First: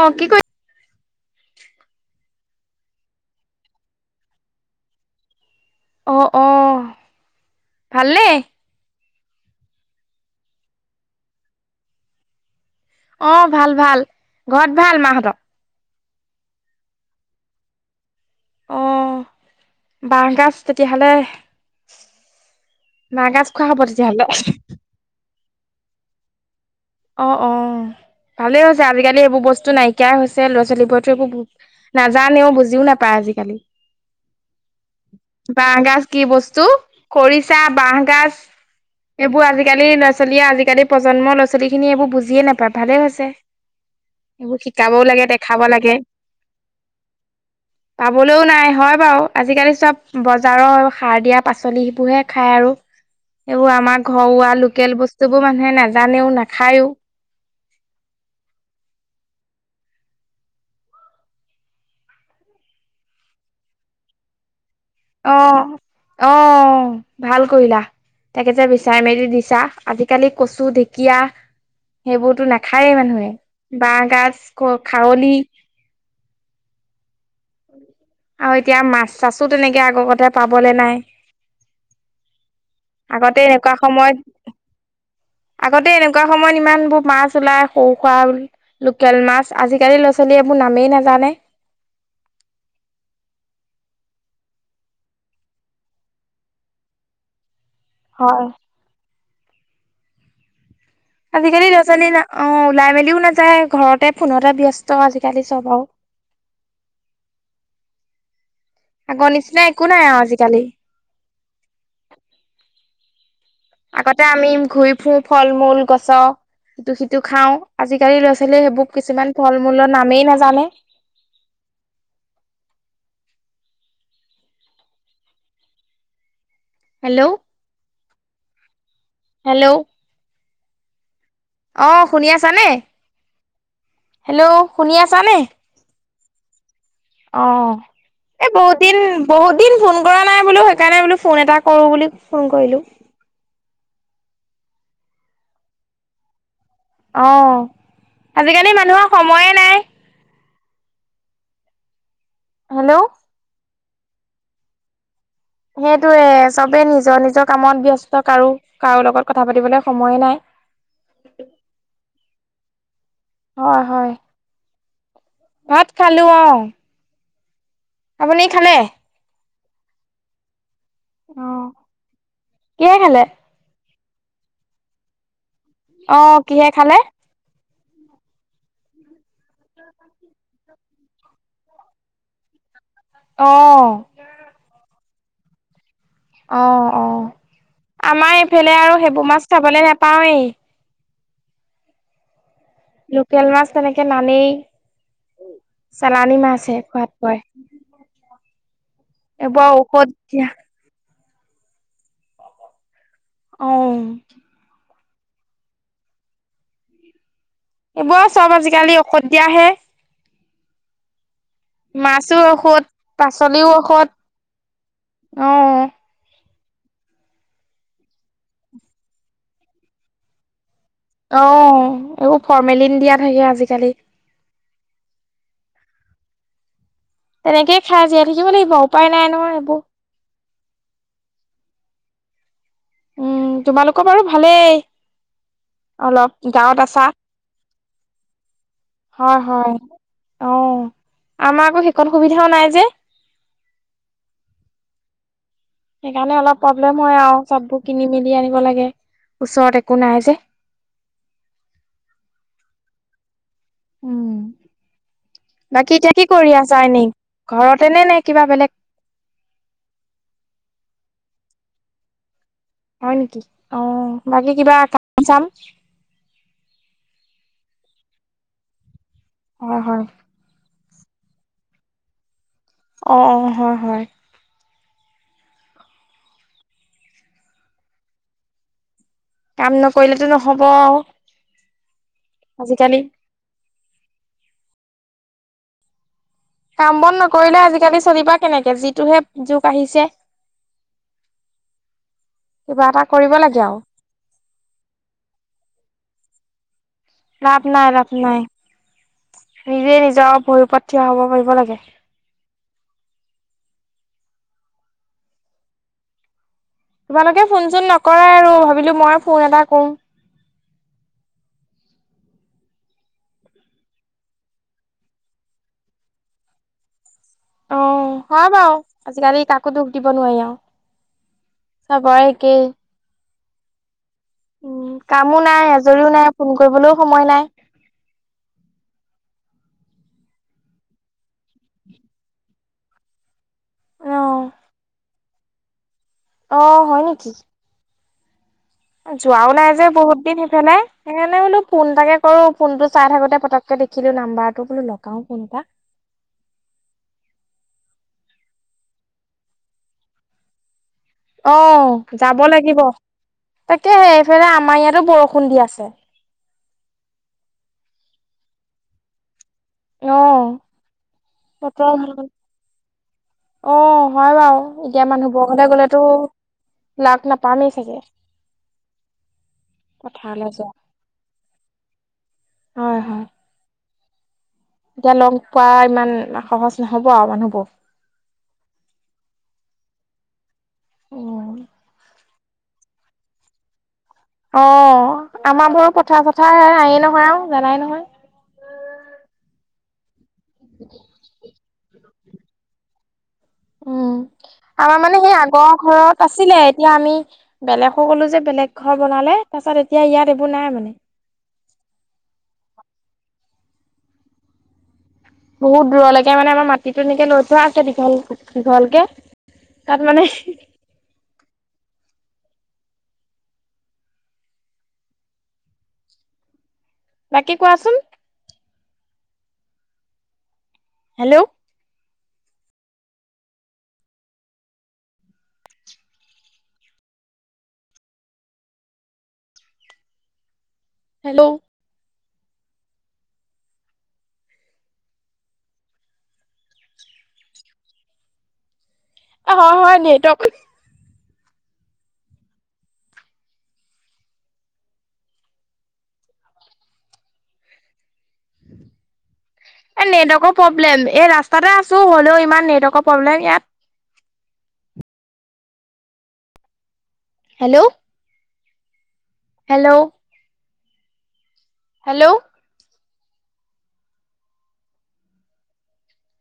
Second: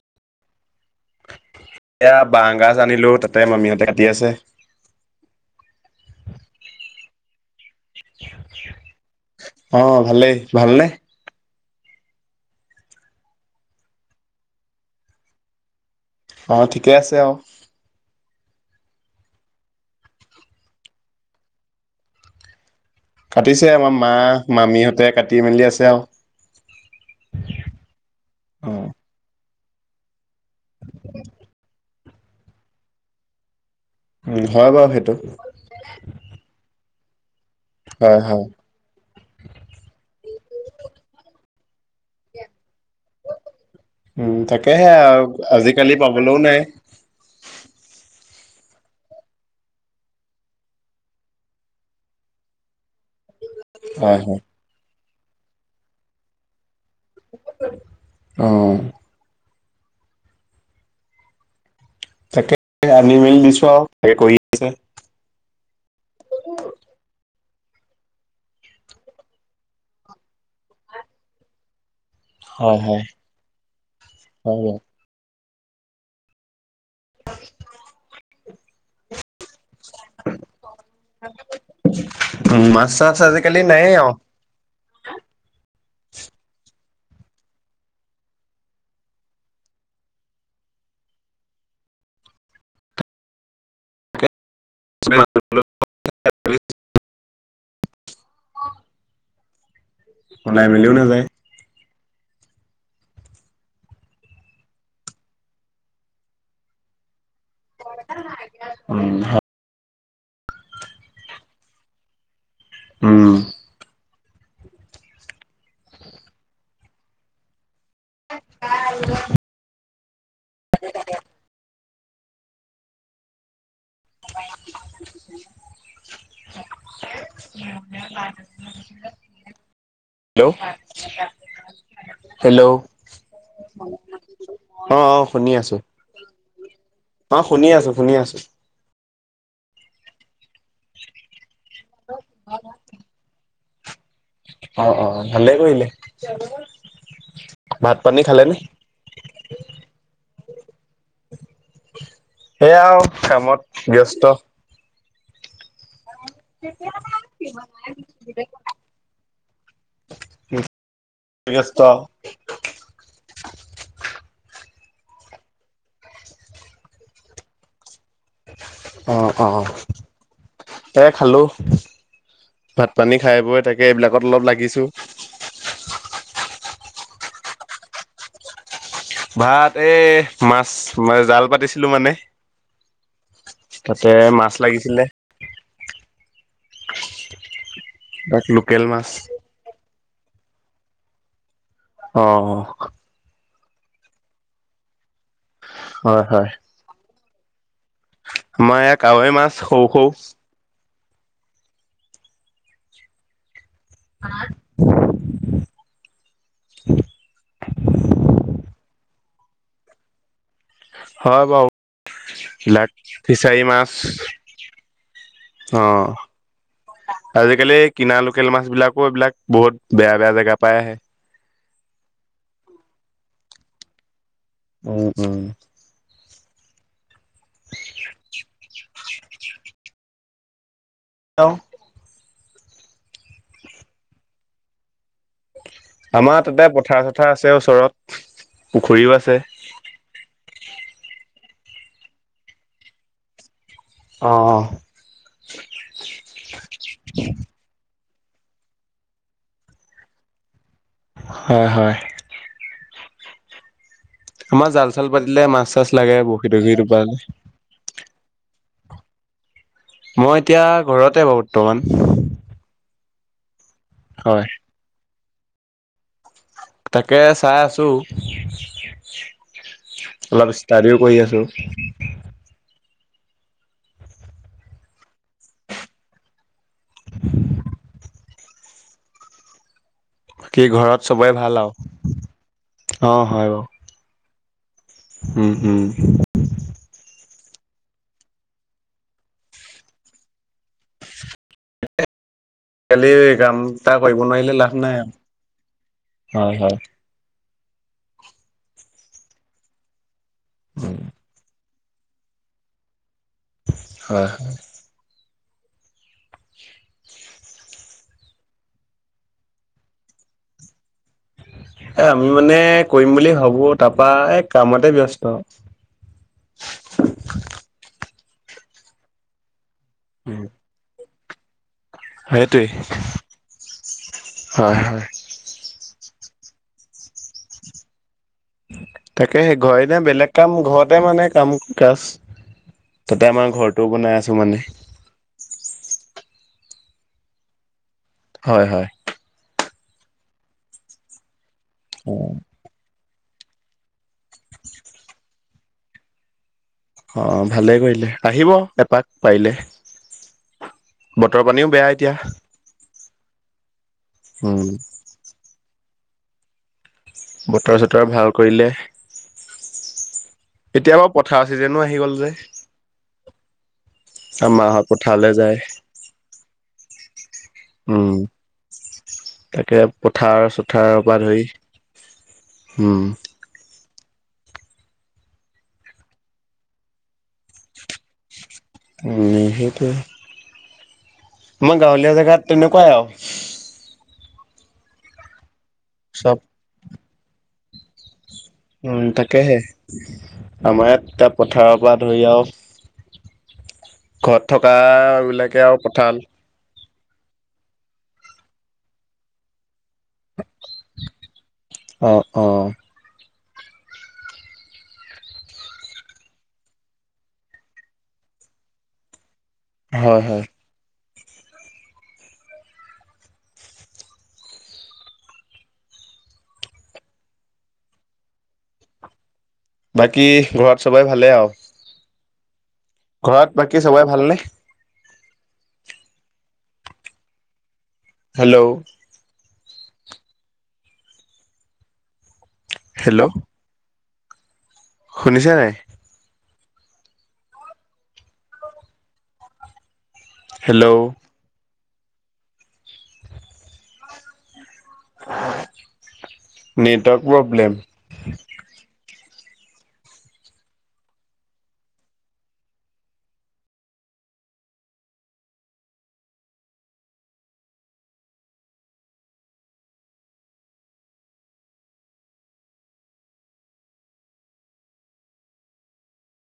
অ' কি কয় এয়া বাঁহ গাজ আনিলো। তাতে মামিহঁতে কাটি আছে। অ! অ'হ, ভালনে? অ' ভালেই ভালনে? অ'হ ভাল, ভাল ঘৰত ভাল মাহঁতৰ? অ ঠিকে আছে আৰু। অ'হ বাঁহ গাজ তেতিয়াহ'লে বাঁহগাজ খোৱা কাটিছে হ'ব আমাৰ মা, তেতিয়াহ'লে মামিহঁতে কাটিছে। তি মেলি আছে আৰু। অ' অ' ভালে অ হৈছে, আজিকালি এইবোৰ বস্তু তো নাইকিয়াই হৈছে। ল'ৰা ছোৱালীবোৰেতো একো নাজানেও, বুজিও নাপায়, আজিকালি। উম হয় বাৰু সেইটো বাঁহ গাজ কি বস্তু। খৰি ছা বাঁহ হয় গাজ, হয় এইবোৰ আজিকালি, ল'ৰা ছোৱালীয়ে, আজিকালি প্ৰজন্মৰ ল'ৰা ছোৱালীয়ে ছোৱিখিনিয়ে এইবোৰ বুজিয়েই নাপাই। উম তাকেহে শিকাবও লাগে আৰু, দেখাব লাগে আজিকালি পাবলৈও নাই। পাবলৈও নাই, হয় বাৰু। আজিকালি চব বজাৰৰ সাৰ দিয়া পাচলি সেইবোৰহে খায় আৰু। এইবোৰ আমাৰ হয় হয় ঘৰুৱা লোকেল বস্তু সেইবোৰ মানুহে নাজানেও নেখায়োঁ। খায়ো। আহ তাকে আনি মিল দিছো আছে অ অ ভাল কৰিলা তাকে যে বিচাৰি মেলি দিছা আজিকালি কচু ঢেকীয়া সেইবোৰতো হয় নাখায়ে হয় মানুহে বাঁহ গাজ হয় বাৰু খাৰলি। উ আৰু এতিয়া মাছ চাছোত তেনেকে আগৰ কতে পাবলে নাই উম মাছ চাছ আগতে আজিকালি এনেকুৱা নাইয়ে আৰু সময়ত আগতে এনেকুৱা সময়ত ইমান বোৰ মাছ ওলাই সৰু সুৰা লোকেল মাছ, আজিকালি ল'ৰা ছোৱালীয়ে এইবোৰ নামেই নাজানে [inaudible] হয় উলায় মিলিও না। আজিকালি ীা অ ওলাই মেলিও নাযায় ঘৰতে ফোনতে ব্যস্ত আজিকালি চব আৰু [inaudible] আগৰ হয় নিচিনা একো নাই আৰু আজিকালি উম আগতে আমি ঘূৰি ফুৰোঁ ফল মূল গছৰ সিটো সিটো খাওঁ। আজিকালি ল'ৰা ছোৱালীয়ে সেইবোৰ কিছুমান ফল মূলৰ নামেই ন জানে [inaudible] হেল্ল' [unintelligible] হেল্ল' হেল্ল' অ শুনি আছানে হেল্ল' হেল্ল' শুনি অ অ আছানে শুনি আছো অ শুনি আছো শুনি আছো এ বহুত দিন। বহুত দিন ফোন কৰা নাই বুলিো সেইকাৰণে বোলো ফোন এটা কৰো বুলি ফোন কৰিলো অ অ ভাল কিলে আহ আজিকালি মানুহৰ সময়ে নাই। [inaudible] সেয়া হেল্ল' আৰু কামত। ব্যস্ত [inaudible] সেটোৱে, চবে নিজৰ- নিজৰ কামত ব্যস্ত কাৰো- কাৰো লগত কথা পাতিবলে সময়ে নাই, ব্যস্ত হয়-হয়। ভাত খালো অ'। আপুনি খালে। অ অ' এ খালো, অ' ভাত কিহে পানী খালে? খাই বই তাক সেই এইবিলাকত অলপ লাগিছো। অ' কিহে খালে। ভাত এ মাছ মই জাল পাতিছিলো মানে। অ' তাতে মাছ লাগিছিলে। অ' অ' আমাৰ এইফালে আৰু সেইবোৰ মাছ খাবলৈ নোপাওঁৱেই। অ' লোকেল মাছ তেনেকে নানেই। হয় চালানী হয় মাছহে, খোৱাত হয় আমাৰ এয়া কাৱৈ মাছ সৰু - সৰু। দিয়া অ' [inaudible] এইবোৰ আৰু চব আজিকালি ঔষধ দিয়াহে। [inaudible] মাছো ঔষধ, এইবিলাক ফিচাৰী পাচলিও মাছ ঔষধ, অ। আজিকালি কিনা লোকেল মাছ বিলাকো এইবিলাক বহুত বেয়া- বেয়া জেগা পাই আহে। অঁ এইবোৰ ফৰ্মেলিন দিয়া থাকে আজিকালি। উম উম তেনেকে খাই জীয়াই থাকিব লাগিব উপায় নাই নহয় এইবোৰ। [inaudible] উম, তোমালোকৰ বাৰু ভালেই। অলপ আমাৰ তাতে গাঁৱত পথাৰ আছা চথাৰ আছে ওচৰত, পুখুৰীও হয় আছে। হয় অ' আমাৰ আকৌ সেইকণ সুবিধাও নাই যে। অঁ সেইকাৰণে অলপ প্ৰব্লেম হয় আৰু চব ব কিনি মেলি আনিব লাগে, ওচৰত একো নাই যে। হয়- হয়। উম আমাৰ জাল চাল পাতিলে মাছ চাছ বাকী এতিয়া লাগে কি কৰি বৰশী আছা তৰশি এনেই টোপাই। ঘৰতে নে নে কিবা বেলেগ। মই এতিয়া ঘৰতে বাৰু বৰ্তমান। হয় নেকি। অ হয় বাকী কিবা। আসাম। তাকে চাই আছোঁ। হয় হয় অলপষ্টাৰিও। কৈ আছো। অ, অ, হয়, হয়। কাম ন। কৰিলেতো কি নহ'ব। ঘৰত চবৰে ভাল আৰু আজিকালি অ হয় বাও। উম উম। কাম বন নকৰিলে আজিকালি চলিবা কেনেকে যিটোহে যুগ আহিছে। কিবা এটা খালি কৰিব কাম লাগে আৰু এটা কৰিব নোৱাৰিলে লাভ নাই আৰু। হয়, হয়। লাভ নাই লাভ নাই নিজে নিজৰ ভৰিৰ ওপৰত থিয় হয় হব পাৰিব লাগে। হয়, হয়। তোমালোকে ফোন চোন নকৰাই আৰু ভাবিলো মই ফোন এটা কৰো। এ আমি মানে কৰিম বুলি ভাবো তাৰপা এই কামতে ব্যস্ত। অ হয় বাৰু আজিকালি ক। কতো দুখ দিব নোৱাৰি আও। চবৰেএকে। সেইটোৱে হয় উম হয় কামো নাই আজৰিও নাই। ফোন কৰিবলৈও সময় নাই। তাকে সেই ঘৰ এনে বেলেগ কাম ঘৰতে মানে কাম কাজ তাতে আমাৰ ঘৰটোও বনাই অ আছো মানে। অ হয় নেকি! হয় হয়। যোৱাও নাই যে। বহুত দিন সেইফালে সেইকাৰণে বোলো। ফোন অ এাকে কৰো ফোন টো চাই থাকোতে। পতককে দেখিলো নাম্বাৰটো বোলো লগাও ফনটা। অ ভালে কৰিলে আহিব এপাক পাৰিলে। বতৰ পানীও অহ বেয়া এতিয়া। যাব লাগিব। তাকেফালে উম আমাৰ ইয়াতো বৰষুণ দি আছে। বতৰ চতৰ ভাল কৰিলে। অ এতিয়া বাৰু পথাৰ চিজনো বতৰ আহি গ'ল ভাল যে। অ হয় আৰু মাহত বাৰু এতিয়া পথাৰলৈ মানুহবোৰ যায় ঘৰলে গ'লেতো। লাখ লাখ। উম তাকে পথাৰ পথাৰলৈ যোৱা চথাৰৰ পৰা ধৰি হয় উম হয় এতিয়া লগ পোৱা ইমান সহজ নহব আৰু মানুহবোৰ নিহেতে [inaudible] মই গাঁৱলীয়া জেগাত তেনেকুৱাই আৰু অ আমাৰ পথাৰ চব চথাৰ আহি [unintelligible] ও জানাই নহয় উ তাকেহে আমাৰ ইয়াত এতিয়া পথাৰৰ পৰা দ অফ উম আমাৰ মানে সেই বিলাকে আগৰ আৰু পথাৰ ঘৰত আছিলে এতিয়া আমি বেলেগো হলো যে বেলেগ ঘৰ বনালে তাৰ পিছত এতিয়া ইয়াত এইবোৰ নাই মানে। অ অ বহুত দূৰলৈকে মানে আমাৰ মাটিতো এনেকে লৈ থোৱা আছেে দীঘল দীঘলকে তাত হয় মানে হয় বাকী কোৱাচোন। বাকী ঘৰত। চবৰে ভালেই হেল্ল' আৰু। ঘৰত বাকী চবৰে ভালনে? হেল্ল' হেল্ল' হেল্ল' শুনিছে নাই? অ হয় হয় নটৱৰ্ক। Hello network problem. এ নেটৱৰ্কৰ প্ৰব্লেম এই ৰাস্তাতে আছো হ'লেও ইমান নেটৱৰ্কৰ প্ৰব্লেম ইয়াত। Hello hello. হেল্ল'